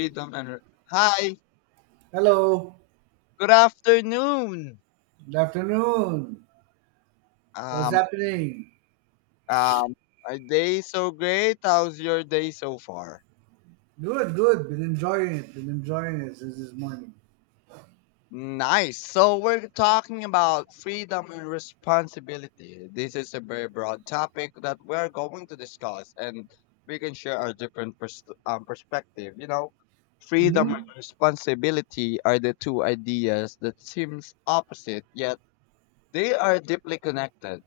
rhythm and r- Hi, Hello, good afternoon. good afternoon. What's um happening? um are day so great how's your day so far? Good, good. Been enjoying it. Been enjoying it since this morning. Nice. So we're talking about freedom and responsibility. This is a very broad topic that we're going to discuss, and we can share our different perspective. Freedom Hmm. and responsibility are the two ideas that seems opposite, yet they are deeply connected.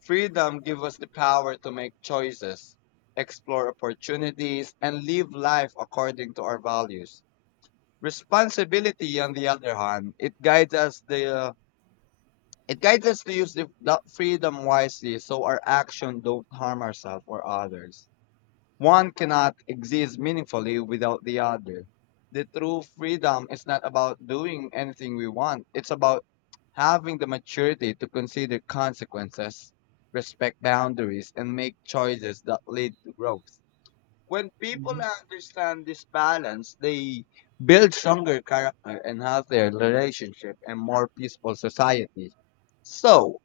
Freedom gives us the power to make choices, explore opportunities, and live life according to our values. Responsibility, on the other hand, it guides us to use the freedom wisely so our action don't harm ourselves or others. One cannot exist meaningfully without the other. The true freedom is not about doing anything we want, it's about having the maturity to consider consequences, respect boundaries, and make choices that lead to growth. When people Hmm. understand this balance, they build stronger character and healthier relationship and more peaceful society. So,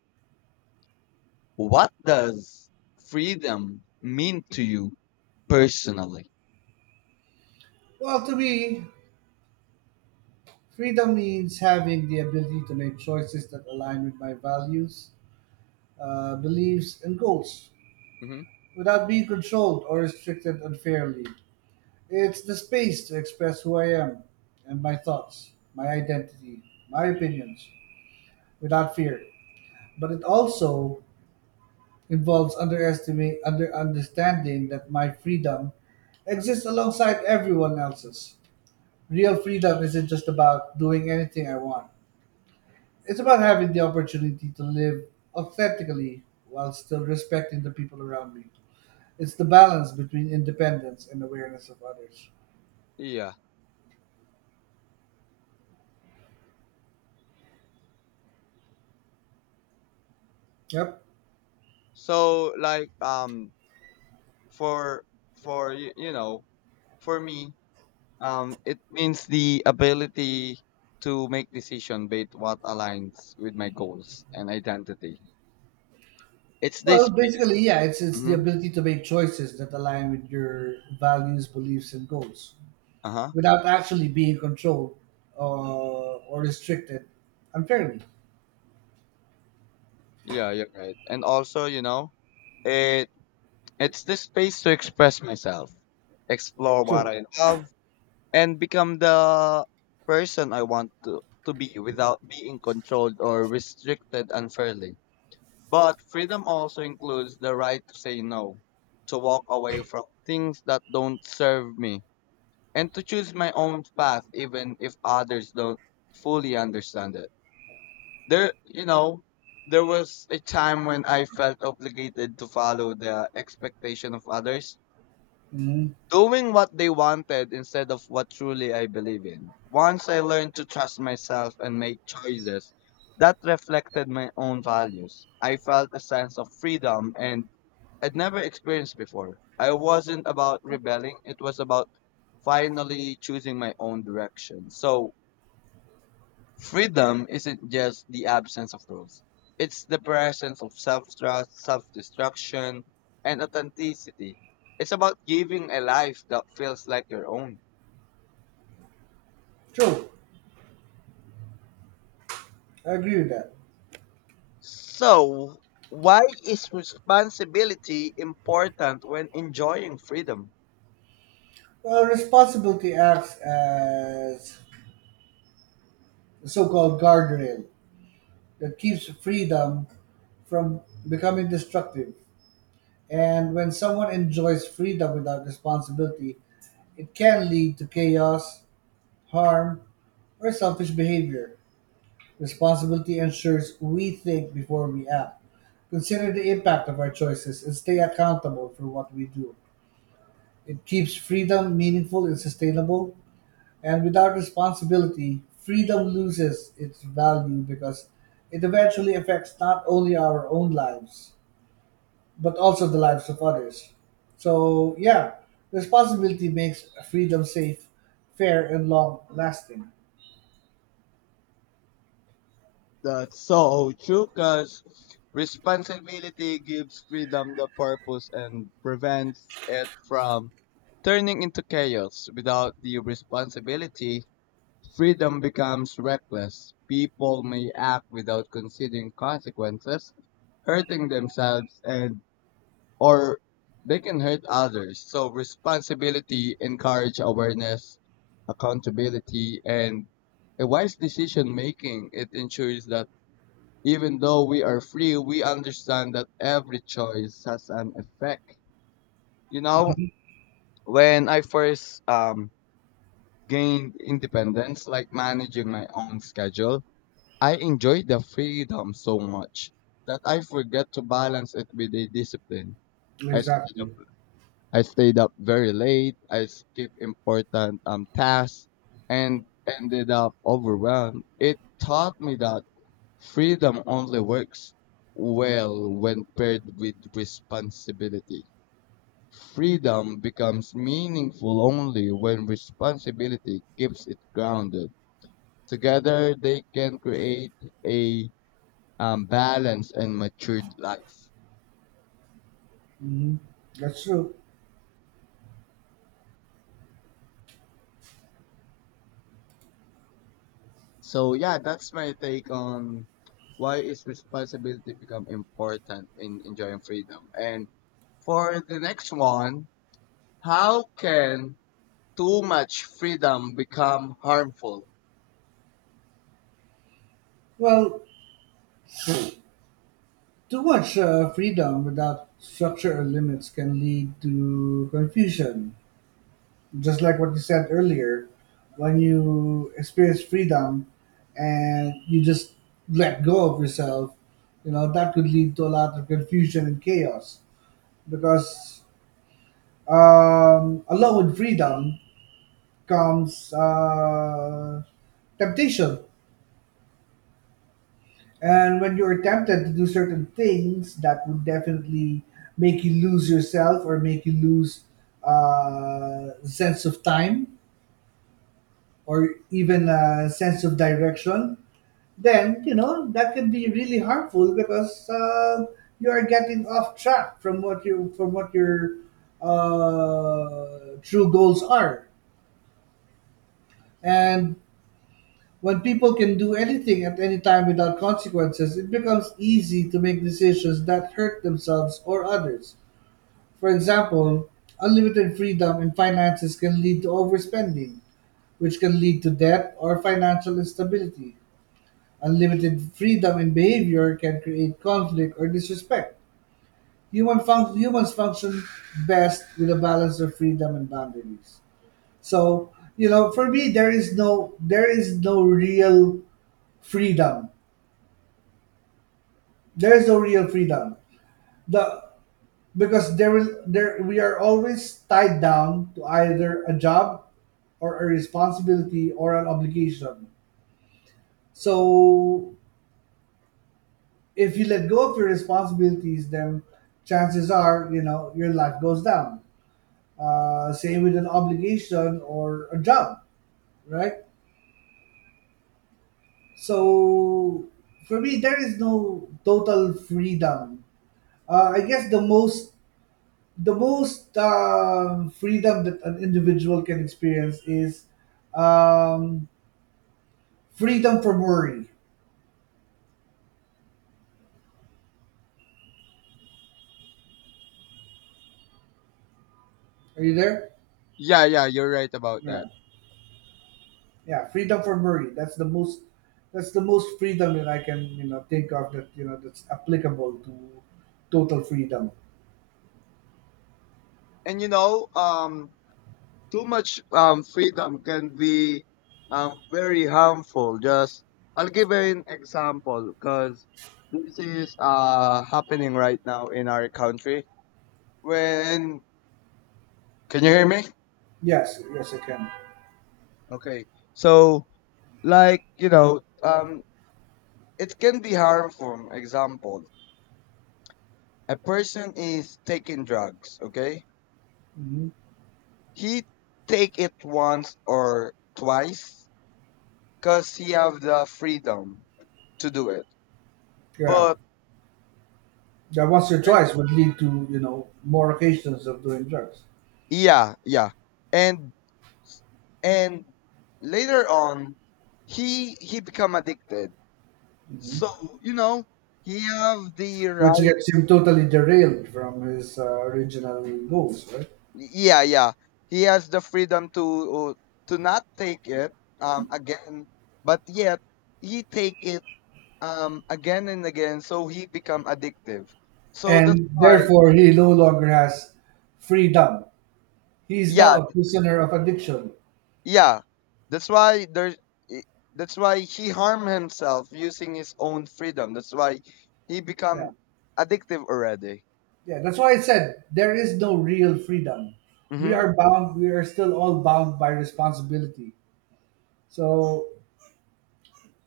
what does freedom mean to you personally? Well, to me, freedom means having the ability to make choices that align with my values, beliefs, and goals without being controlled or restricted unfairly. It's the space to express who I am and my thoughts, my identity, my opinions without fear. But it also involves underestimate under understanding that my freedom exists alongside everyone else's. Real freedom isn't just about doing anything I want. It's about having the opportunity to live authentically while still respecting the people around me. It's the balance between independence and awareness of others. Yeah. Yep. So for for for me, it means the ability to make decision based what aligns with my goals and identity. It's this Well, space. basically, yeah, it's the Mm-hmm. ability to make choices that align with your values, beliefs, and goals. Uh huh. Without actually being controlled or restricted unfairly. Yeah, you're right. And also it it's this space to express myself, explore what True. I love, and become the person I want to be without being controlled or restricted unfairly. But freedom also includes the right to say no, to walk away from things that don't serve me, and to choose my own path even if others don't fully understand it. There, you know, there was a time when I felt obligated to follow the expectation of others, Hmm. doing what they wanted instead of what truly I believe in. Once I learned to trust myself and make choices that reflected my own values, I felt a sense of freedom and I'd never experienced before. I wasn't about rebelling, it was about finally choosing my own direction. So, freedom isn't just the absence of rules, it's the presence of self trust, self destruction, and authenticity. It's about giving a life that feels like your own. True. I agree with that. So, why is responsibility important when enjoying freedom? Well, responsibility acts as the so called guardrail that keeps freedom from becoming destructive. And when someone enjoys freedom without responsibility, it can lead to chaos, harm, or selfish behavior. Responsibility ensures we think before we act, consider the impact of our choices, and stay accountable for what we do. It keeps freedom meaningful and sustainable, and without responsibility, freedom loses its value because it eventually affects not only our own lives, but also the lives of others. So, yeah, responsibility makes freedom safe, fair, and long lasting. That's so true, because responsibility gives freedom the purpose and prevents it from turning into chaos. Without the responsibility, freedom becomes reckless. People may act without considering consequences, hurting themselves and or they can hurt others. So responsibility encourage awareness, accountability, and a wise decision making. It ensures that even though we are free, we understand that every choice has an effect. You know, when I first gained independence, like managing my own schedule, I enjoyed the freedom so much that I forget to balance it with a discipline. I stayed up, Exactly. I stayed up very late. I skipped important tasks and ended up overwhelmed. It taught me that freedom only works well when paired with responsibility. Freedom becomes meaningful only when responsibility keeps it grounded. Together, they can create a balanced and matured life. Mhm. That's true. So, yeah, that's my take on why is responsibility become important in enjoying freedom. And for the next one, how can too much freedom become harmful? Well, too much freedom without structure or limits can lead to confusion. Just like what you said earlier, when you experience freedom and you just let go of yourself, that could lead to a lot of confusion and chaos. Because along with freedom comes temptation. And when you're tempted to do certain things, that would definitely make you lose yourself or make you lose sense of time or even a sense of direction. Then that can be really harmful because you are getting off track from what you from what your true goals are. And when people can do anything at any time without consequences, it becomes easy to make decisions that hurt themselves or others. For example, unlimited freedom in finances can lead to overspending, which can lead to debt or financial instability. Unlimited freedom in behavior can create conflict or disrespect. Humans function best with a balance of freedom and boundaries. So, you know, for me, there is no real freedom. There is no real freedom the Because there will there we are always tied down to either a job or a responsibility or an obligation. So if you let go of your responsibilities then chances are your life goes down, say, with an obligation or a job, right? So for me there is no total freedom. I guess the most freedom that an individual can experience is um, freedom from worry. Are you there? Yeah, yeah, you're right about Yeah. that. Yeah, freedom from worry. That's the most freedom that I can think of that's applicable to total freedom. And too much freedom can be very harmful. Just I'll give an example because this is happening right now in our country. When can you hear me? Yes, yes I can. Okay, so like you know, um, it can be harmful. Example: a person is taking drugs. Okay. Hmm. He take it once or twice because he have the freedom to do it. Yeah. But That once your when choice would lead to more occasions of doing drugs. yeah, yeah, and and later on, he become addicted. Hmm. So you know, he have the Which right. gets him totally derailed from his original goals, right? Yeah, yeah, he has the freedom to not take it again, but yet he take it again and again. So he become addictive. So that's And why therefore he no longer has freedom. He is now yeah a th- prisoner of addiction. yeah, that's why there's i- that's why he harmed himself using his own freedom. That's why he Yeah, become addictive already. yeah. That's why I said there is no real freedom. We Mm-hmm. are bound. We are still all bound by responsibility. So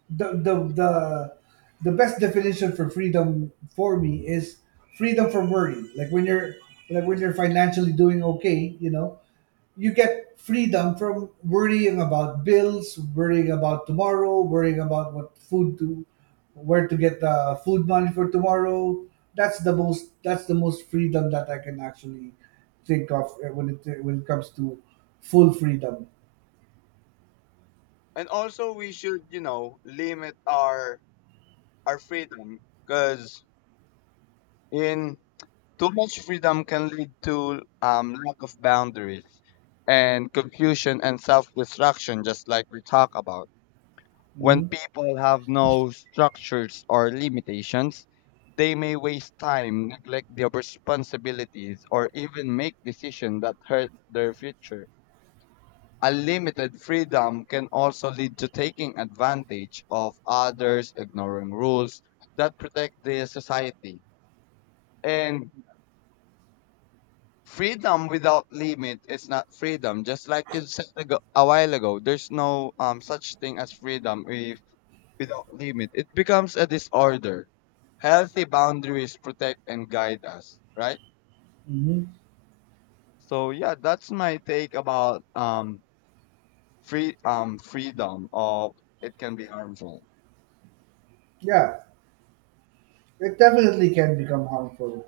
the the the the best definition for freedom for me is freedom from worry. Like when you're financially doing okay, you get freedom from worrying about bills, worrying about tomorrow, worrying about what food to where to get the food money for tomorrow. That's the most freedom that I can actually think of when it comes to full freedom. And also we should, you know, limit our freedom because in too much freedom can lead to lack of boundaries and confusion and self-destruction, just like we talk about. When Hmm. people have no structures or limitations, they may waste time, neglect their responsibilities, or even make decisions that hurt their future. Unlimited freedom can also lead to taking advantage of others, ignoring rules that protect the society. And freedom without limit is not freedom. Just like you said a while ago, there's no such thing as freedom if without limit, it becomes a disorder. Healthy boundaries protect and guide us, right? Hmm. So yeah, that's my take about freedom of it can be harmful. Yeah, it definitely can become harmful.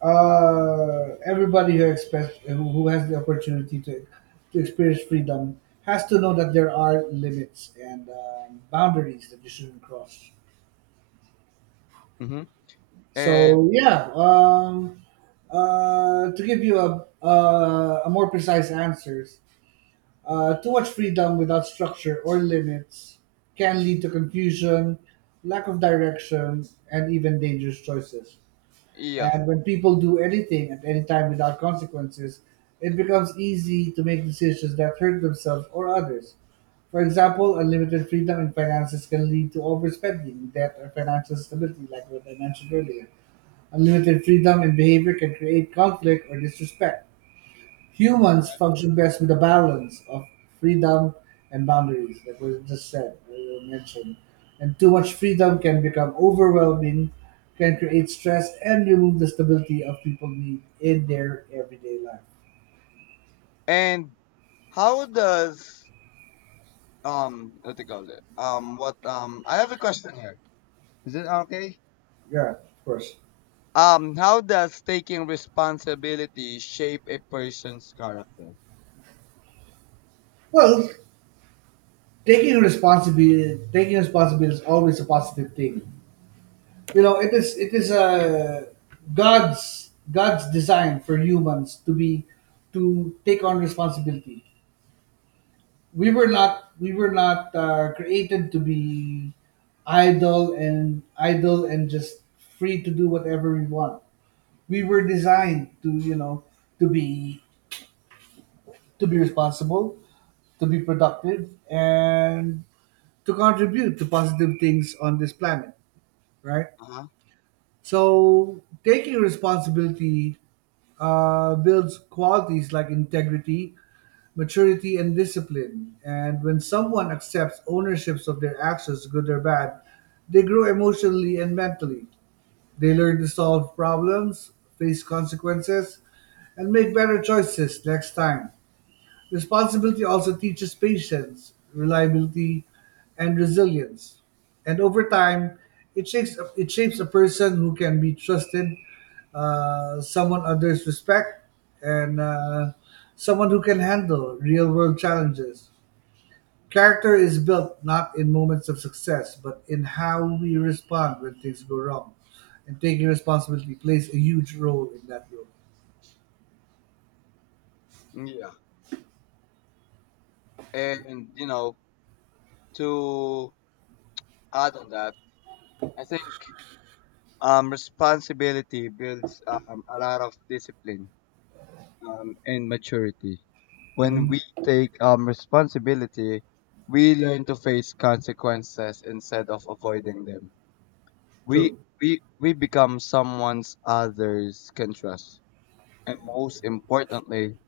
Everybody who expects who has the opportunity to experience freedom has to know that there are limits and boundaries that you shouldn't cross. Hmm. And So yeah, to give you a more precise answers, too much freedom without structure or limits can lead to confusion, lack of direction, and even dangerous choices. yeah, And when people do anything at any time without consequences, it becomes easy to make decisions that hurt themselves or others. For example, unlimited freedom in finances can lead to overspending, debt, or financial stability, like what I mentioned earlier. Unlimited freedom in behavior can create conflict or disrespect. Humans function best with a balance of freedom and boundaries, like we just said, we mentioned. And too much freedom can become overwhelming, can create stress, and remove the stability of people need in their everyday life. and how does what do you call it? What I have a question here. Is it okay? Yeah, of course. Um, how does taking responsibility shape a person's character? Well, taking responsibility is always a positive thing. You know, it is a God's design for humans to take on responsibility. We were not created to be idle and just free to do whatever we want. We were designed to to be to be responsible, to be productive, and to contribute to positive things on this planet, right? Uh-huh. So, taking responsibility builds qualities like integrity, maturity, and discipline. And when someone accepts ownerships of their actions, good or bad, they grow emotionally and mentally. They learn to solve problems, face consequences, and make better choices next time. Responsibility also teaches patience, reliability, and resilience. And over time, it shapes a person who can be trusted, someone others respect, and someone who can handle real world challenges. Character is built not in moments of success, but in how we respond when things go wrong. And taking responsibility plays a huge role in that role. Yeah. And to add on that, I think responsibility builds a lot of discipline and maturity. When Hmm. we take responsibility, we learn to face consequences instead of avoiding them. We True. We become someone's others can trust, and most importantly,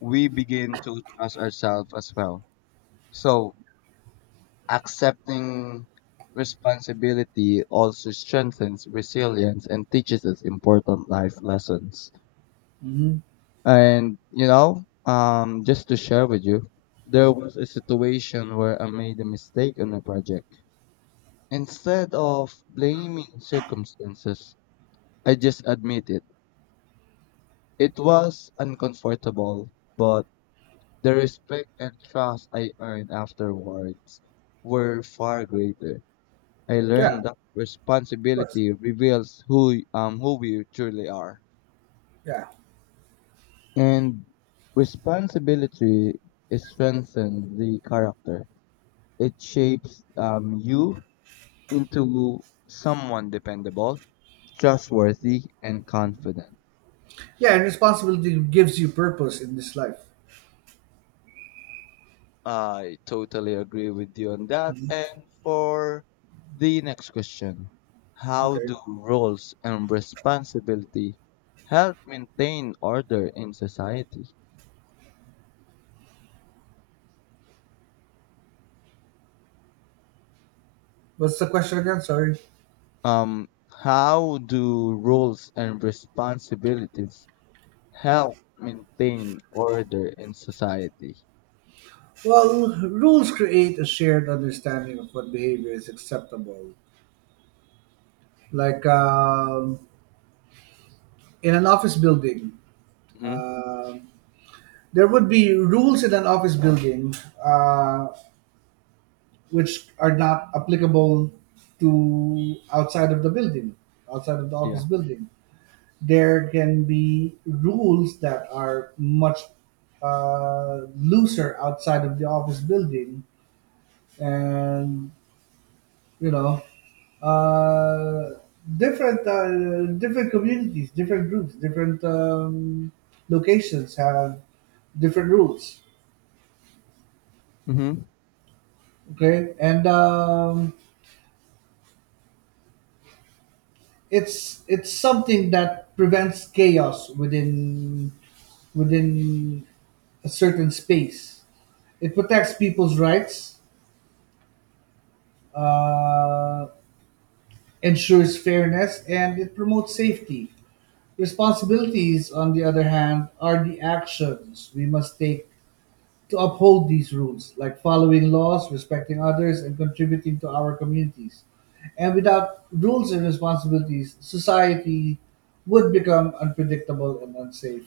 we begin to trust ourselves as well. So accepting responsibility also strengthens resilience and teaches us important life lessons. Hmm. Just to share with you, there was a situation where I made a mistake on a project. Instead of blaming circumstances, I just admit it. It was uncomfortable, but the respect and trust I earned afterwards were far greater. I Yeah, learned that of course. responsibility reveals who we truly are. Yeah. And responsibility is strengthens the character. It shapes you into someone dependable, trustworthy, and confident. Yeah, and responsibility gives you purpose in this life. I totally agree with you on that. And for the next question, how Okay. do roles and responsibility help maintain order in society? What's the question again? Sorry. Um, how do roles and responsibilities help maintain order in society? Well, rules create a shared understanding of what behavior is acceptable. Like in an office building, Hmm. um there would be rules in an office building uh, which are not applicable to outside of the building, outside of the Yeah. office building. There can be rules that are much looser outside of the office building, and you know, uh, different communities, different groups, different locations have different rules. Hmm. Okay. And it's something that prevents chaos within a certain space. It protects people's rights, uh, ensures fairness, and it promotes safety. Responsibilities, on the other hand, are the actions we must take to uphold these rules, like following laws, respecting others, and contributing to our communities. And without rules and responsibilities, society would become unpredictable and unsafe.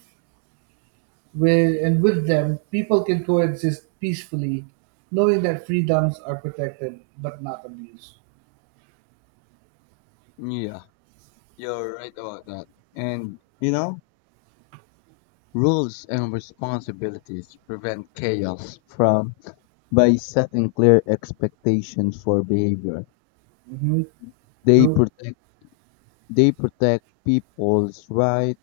With, and with them, people can coexist peacefully, knowing that freedoms are protected but not abused. Yeah. You're right about that. And, you know, rules and responsibilities prevent chaos from by setting clear expectations for behavior. Hmm. They True? protect they protect people's rights.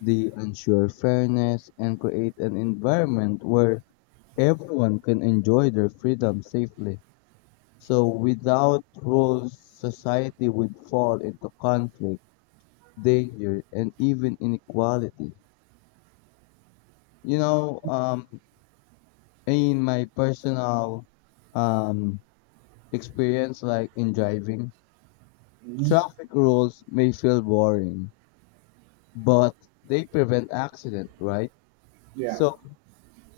They ensure fairness and create an environment where everyone can enjoy their freedom safely. So without rules, society would fall into conflict, danger, and even inequality. You know, um, in my personal um, experience, like in driving, Hmm. traffic rules may feel boring, but they prevent accident, right? Yeah. So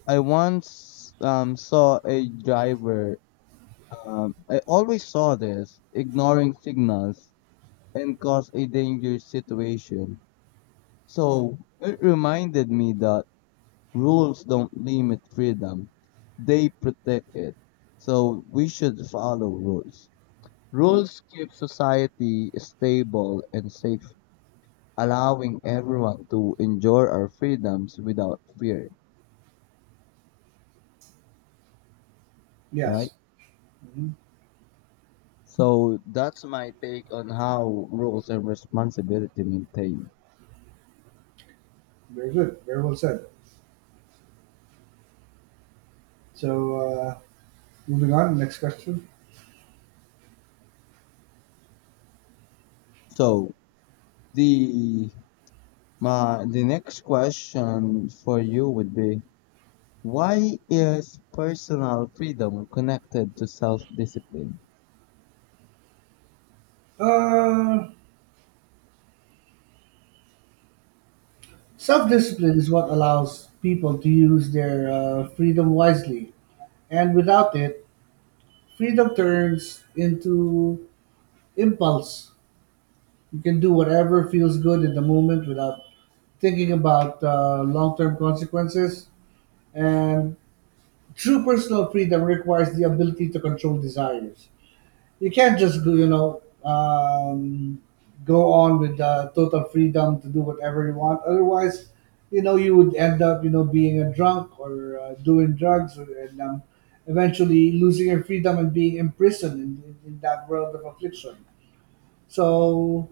I once saw a driver, I always saw this, ignoring signals and cause a dangerous situation. So it reminded me that rules don't limit freedom, they protect it. So we should follow rules. Mhm. Rules keep society stable and safe, allowing everyone to enjoy our freedoms without fear, right? Yes. Hmm. So that's my take on how roles and responsibility maintain. Very good. Very well said. So, moving on. Next question. So the my the next question for you would be, why is personal freedom connected to self discipline? Uh, Self discipline is what allows people to use their freedom wisely, and without it, freedom turns into impulse. You can do whatever feels good in the moment without thinking about long term consequences. And true personal freedom requires the ability to control desires. You can't just go, go on with total freedom to do whatever you want. Otherwise, you would end up, being a drunk or doing drugs and eventually losing your freedom and being imprisoned in that world of affliction. So,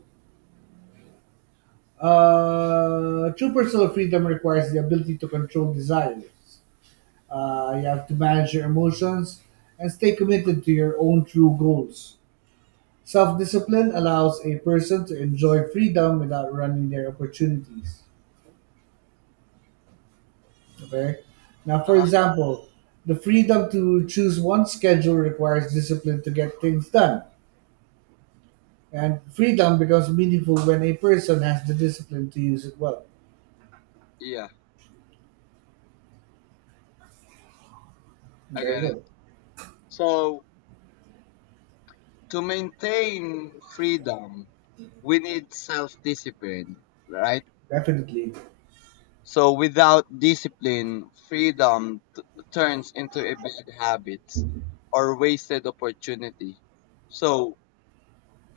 true personal freedom requires the ability to control desires. You have to manage your emotions and stay committed to your own true goals. Self discipline allows a person to enjoy freedom without running their opportunities. Okay? Now, Uh for huh. example, the freedom to choose one's schedule requires discipline to get things done. And freedom becomes meaningful when a person has the discipline to use it well. Yeah, I There you get it. go. So to maintain freedom, we need self discipline, right? Definitely. So without discipline, freedom turns into a bad habit or wasted opportunity. So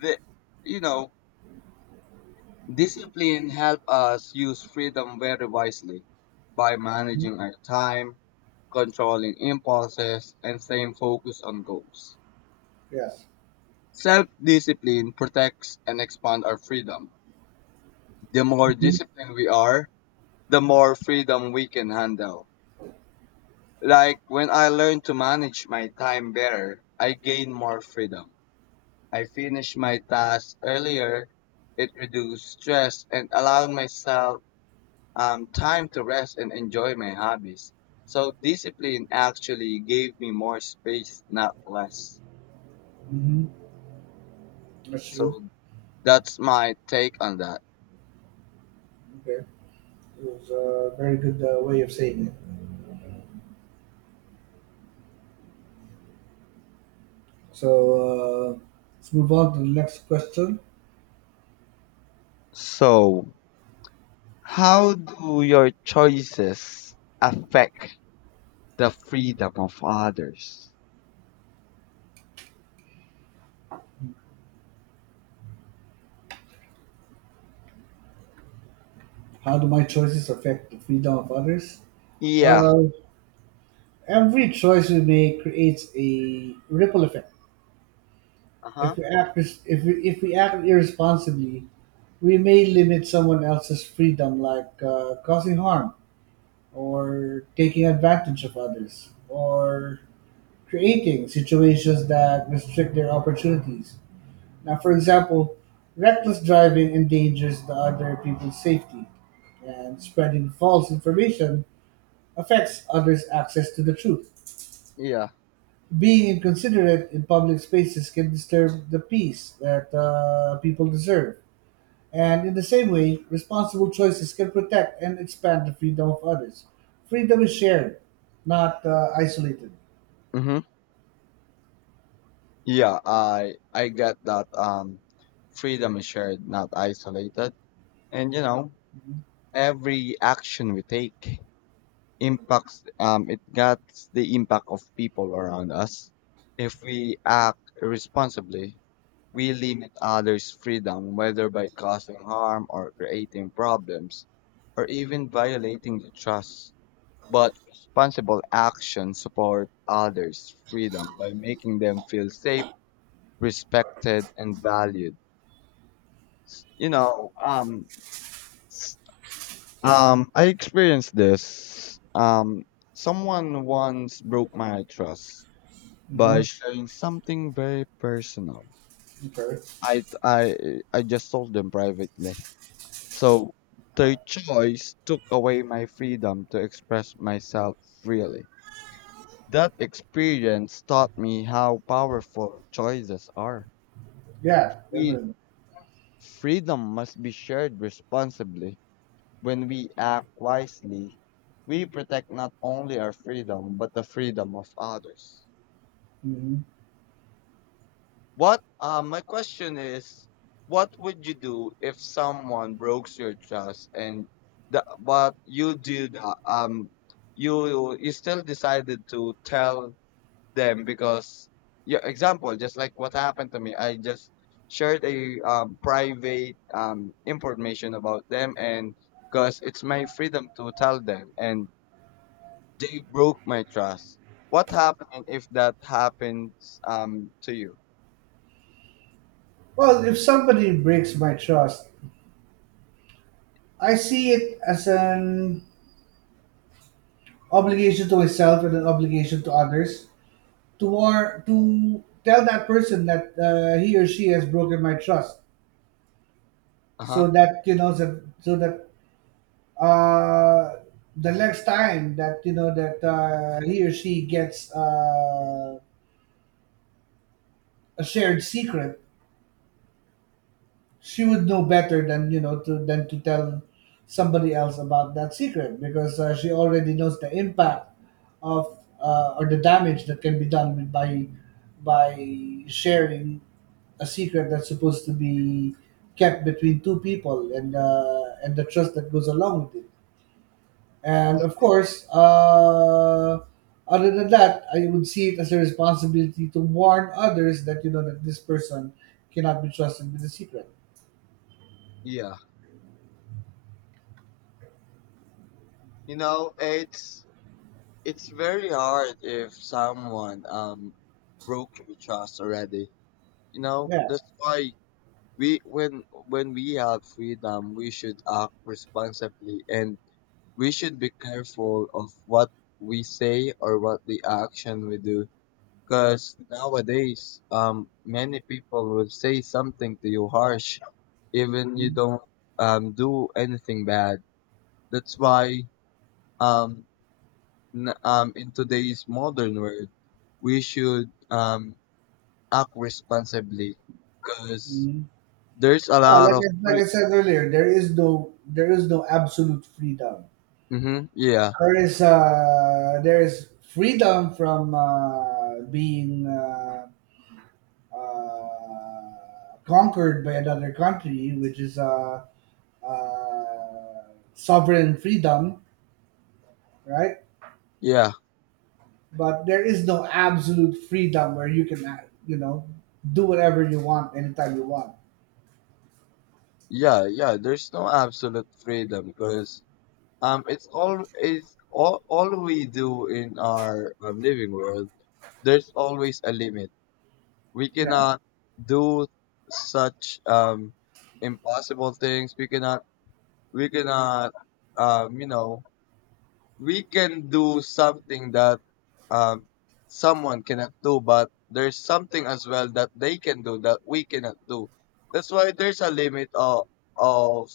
the you know discipline help us use freedom very wisely by Mhm. managing our time, controlling impulses, and staying focused on goals. Yeah. Self discipline protects and expands our freedom. The more Hmm. disciplined we are, the more freedom we can handle. Like when I learn to manage my time better, I gain more freedom. I finish my tasks earlier, it reduces stress and allow myself time to rest and enjoy my hobbies. So discipline actually gave me more space, not less. Hmm. That's true. So that's my take on that. Okay. It was a very good way of saying it. So uh, let's move on to the next question. So, how do your choices affect the freedom of others? How do my choices affect the freedom of others? Yeah. Well, every choice we make creates a ripple effect. Uh huh. If we act if we act irresponsibly, we may limit someone else's freedom, like causing harm or taking advantage of others, or creating situations that restrict their opportunities. Now, for example, reckless driving endangers the other people's safety, and spreading false information affects others' access to the truth. Yeah. Being inconsiderate in public spaces can disturb the peace that people deserve. And in the same way, responsible choices can protect and expand the freedom of others. Freedom is shared, not isolated. Mm-hmm. Yeah. I get that. Freedom is shared, not isolated. And every action we take impacts. It gets the impact of people around us. If we act irresponsibly, we limit others' freedom, whether by causing harm or creating problems, or even violating the trust. But responsible actions support others' freedom by making them feel safe, respected, and valued. You know, um, I experienced this. Someone once broke my trust by Hmm. sharing something very personal. Okay. I I I just told them privately. So their choice took away my freedom to express myself freely. That experience taught me how powerful choices are. Yeah. We, I freedom must be shared responsibly. When we act wisely, we protect not only our freedom, but the freedom of others. Mhm. What my question is, what would you do if someone breaks your trust and the, but you did you still decided to tell them? Because yeah, example, just like what happened to me, I just shared a private information about them, and because it's my freedom to tell them, and they broke my trust. What happened if that happens to you? Well, if somebody breaks my trust, I see it as an obligation to myself and an obligation to others. To tell that person that he or she has broken my trust, Uh-huh. so that you know that, so that uh, the next time that you know that he or she gets a shared secret, she would know better than to tell somebody else about that secret, because she already knows the impact of or the damage that can be done by sharing a secret that's supposed to be kept between two people, and the trust that goes along with it. And of course, other than that, I would see it as a responsibility to warn others, that you know, that this person cannot be trusted with a secret. Yeah, you know, it's very hard if someone broke your trust already, you know. Yeah. That's why We when we have freedom, we should act responsibly, and we should be careful of what we say or what the action we do. Because nowadays, many people will say something to you harsh, even you don't do anything bad. That's why um, in today's modern world, we should act responsibly because Mm. there's a Yeah, lot of like free. I said earlier, there is no, there is no absolute freedom. Mm-hmm. Yeah, There is freedom from being conquered by another country, which is sovereign freedom, right? yeah, But there is no absolute freedom where you can, you know, do whatever you want anytime you want. yeah. There's no absolute freedom because it's all we do in our living world, there's always a limit. We Yeah. cannot do such impossible things. We cannot um you know we can do something that um, someone cannot do, but there's something as well that they can do that we cannot do. That's why there's a limit of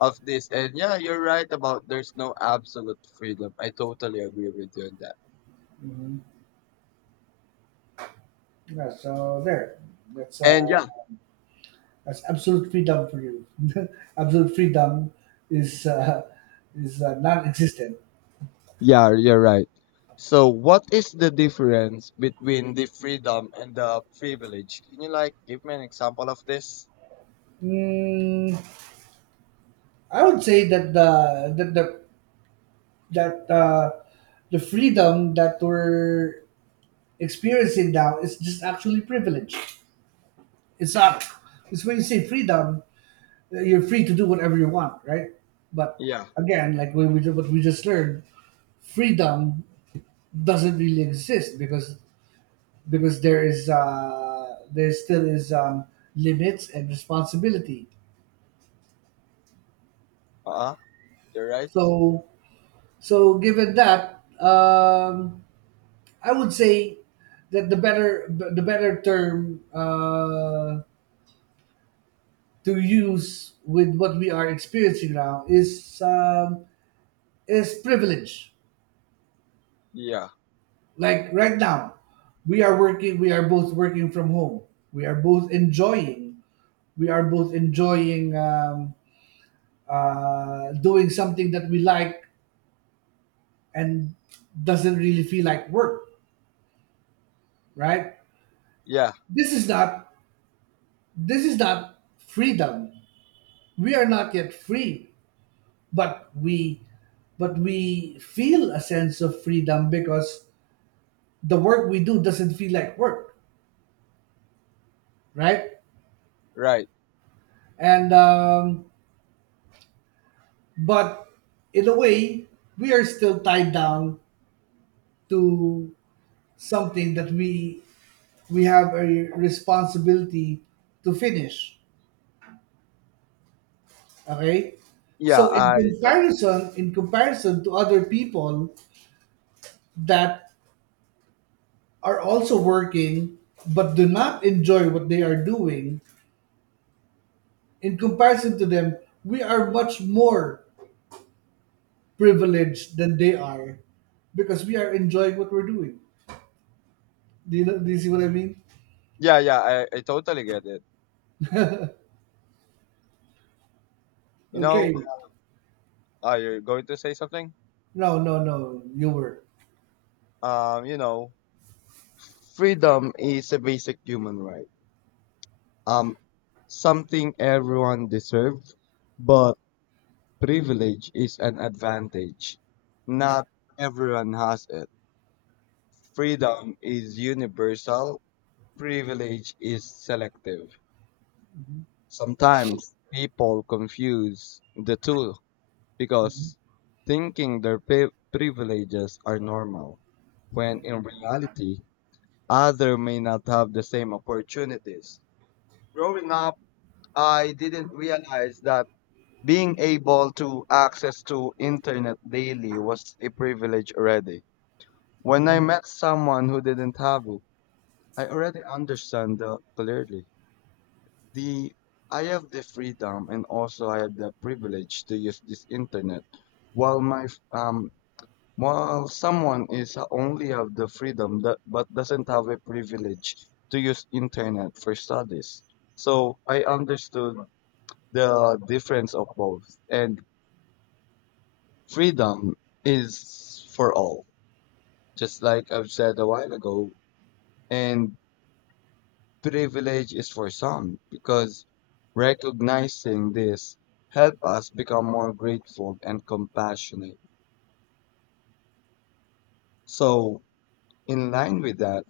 of this. And yeah, you're right about there's no absolute freedom. I totally agree with you on that. Hmm. Yeah. So there, that's And yeah, that's absolute freedom for you. Absolute freedom is non-existent. yeah, you're right. So what is the difference between the freedom and the privilege? Can you like give me an example of this? Mm, I would say that the freedom that we're experiencing now is just actually privilege. It's not. It's, when you say freedom, you're free to do whatever you want, right? But Yeah. again, like we what we just learned, freedom doesn't really exist, because there is there still is limits and responsibility. Uh-huh. You're right. So, so given that, I would say that the better term to use with what we are experiencing now is, is privilege. Yeah. Like right now, we are working. We are both working from home. We are both enjoying. We are both enjoying, doing something that we like, and doesn't really feel like work, right? Yeah. This is not, this is not freedom. We are not yet free, but we feel a sense of freedom, because the work we do doesn't feel like work, right? Right. And but in a way, we are still tied down to something that we have a responsibility to finish. Okay. Yeah, So, I to- in comparison to other people that are also working but do not enjoy what they are doing, in comparison to them, we are much more privileged than they are, because we are enjoying what we're doing. Do you know, do you see what I mean? yeah, I totally get it. You know, Okay. are you going to say something? No, no, no. You were. You know, freedom is a basic human right. Um, Something everyone deserves, but privilege is an advantage. Not everyone has it. Freedom is universal, privilege is selective. Sometimes people confuse the two, Mm-hmm. because thinking their privileges are normal, when in reality, others may not have the same opportunities. Growing up, I didn't realize that being able to access to internet daily was a privilege already. When I met someone who didn't have it, I already understand that clearly. The I have the freedom and also I have the privilege to use this internet while while someone is only have the freedom that but doesn't have a privilege to use internet for studies. So I understood the difference of both. And freedom is for all, just like I've said a while ago. And privilege is for some, because recognizing this help us become more grateful and compassionate. So in line with that,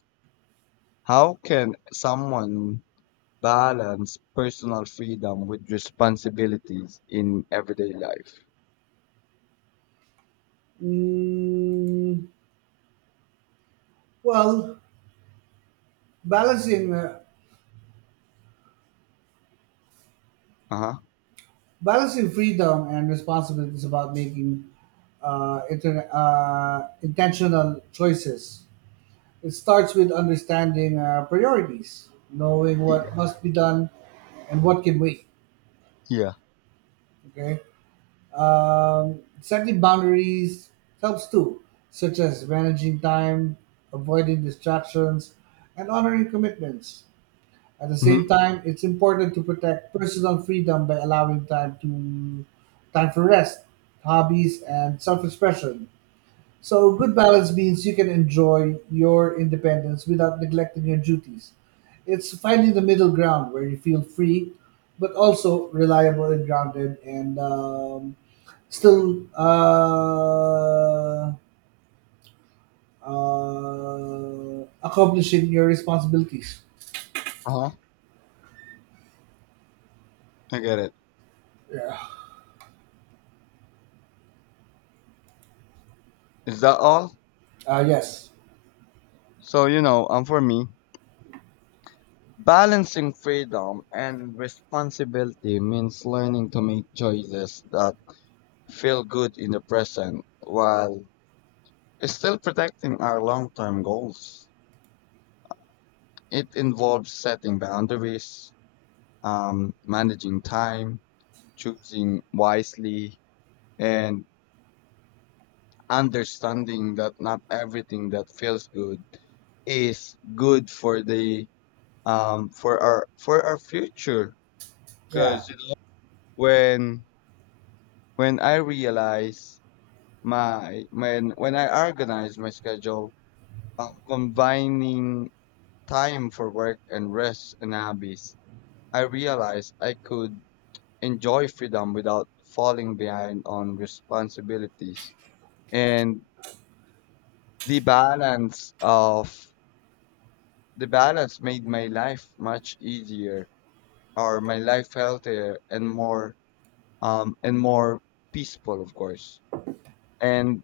how can someone balance personal freedom with responsibilities in everyday life? Mm, well, balancing. Uh, Uh huh. balancing freedom and responsibility is about making intentional choices. It starts with understanding priorities, knowing Yeah. what must be done and what can wait. Yeah. Okay, setting boundaries helps too, such as managing time, avoiding distractions, and honoring commitments. At the same Mm-hmm. time, it's important to protect personal freedom by allowing time for rest, hobbies, and self-expression. So, good balance means you can enjoy your independence without neglecting your duties. It's finding the middle ground where you feel free, but also reliable and grounded, and still accomplishing your responsibilities. Uh huh. I get it. Yeah. Is that all? Yes. So you know, for me, balancing freedom and responsibility means learning to make choices that feel good in the present while still protecting our long-term goals. It involves setting boundaries, managing time, choosing wisely, and understanding that not everything that feels good is good for the for our future. Yeah. Because you know, when when i realize when I organize my schedule, combining time for work and rest and hobbies, I realize I could enjoy freedom without falling behind on responsibilities. And the balance of The balance made my life much easier, or my life healthier and more um and more peaceful, of course. And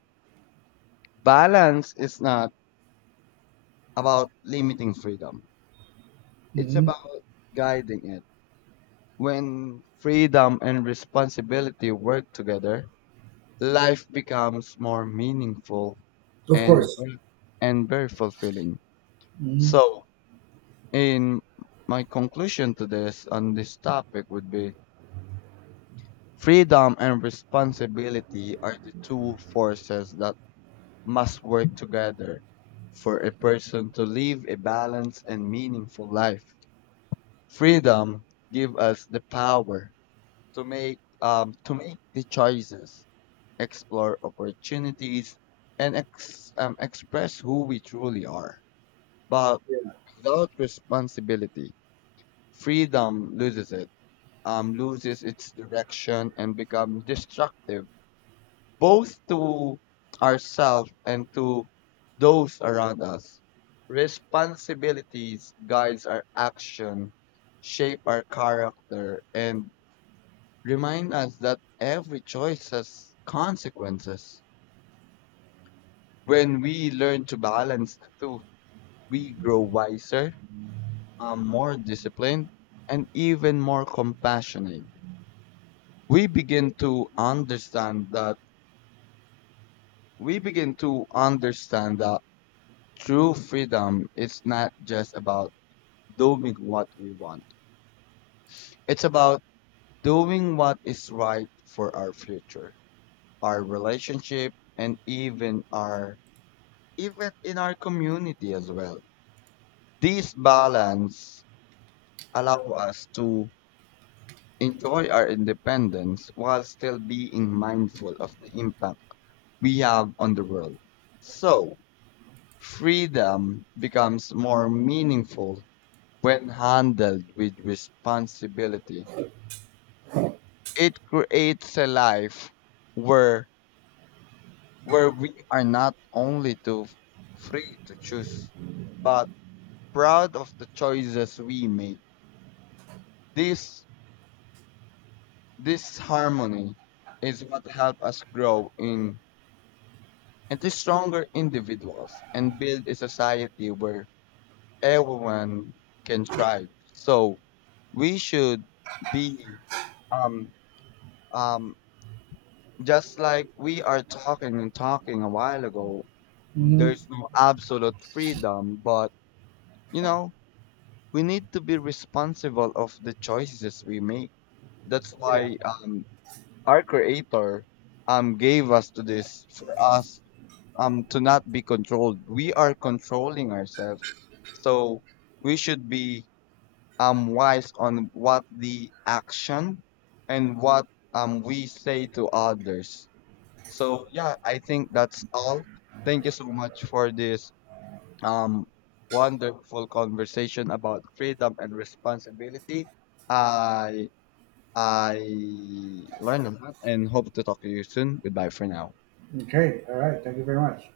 balance is not about limiting freedom. It's Mhm. about guiding it. When freedom and responsibility work together, life becomes more meaningful Of and course. and very fulfilling. Mhm. So, in my conclusion to this on this topic would be: Freedom and responsibility are the two forces that must work together for a person to live a balanced and meaningful life. Freedom gives us the power to make the choices, explore opportunities, and express who we truly are. But Yeah. without responsibility, freedom loses it, loses its direction, and becomes destructive both to ourselves and to those around us. Responsibilities guides our action, shape our character, and remind us that every choice has consequences. When we learn to balance the two, we grow wiser, more disciplined, and even more compassionate. We begin to understand that we begin to understand that true freedom is not just about doing what we want. It's about doing what is right for our future, our relationship, and even our even in our community as well. This balance allow us to enjoy our independence while still being mindful of the impact we have on the world. So, freedom becomes more meaningful. When handled with responsibility, it creates a life where where we are not only to free to choose, but proud of the choices we make. This this harmony is what helps us grow in into stronger individuals and build a society where everyone can thrive. So we should be um um just like we are talking and talking a while ago, Mhm. there's no absolute freedom, but you know, we need to be responsible of the choices we make. That's Yeah. why our creator gave us to this for us to not be controlled. We are controlling ourselves. So we should be wise on what the action and what we say to others. So yeah, I think that's all. Thank you so much for this um wonderful conversation about freedom and responsibility. I I learned a lot and hope to talk to you soon. Goodbye for now. Okay. All right. Thank you very much.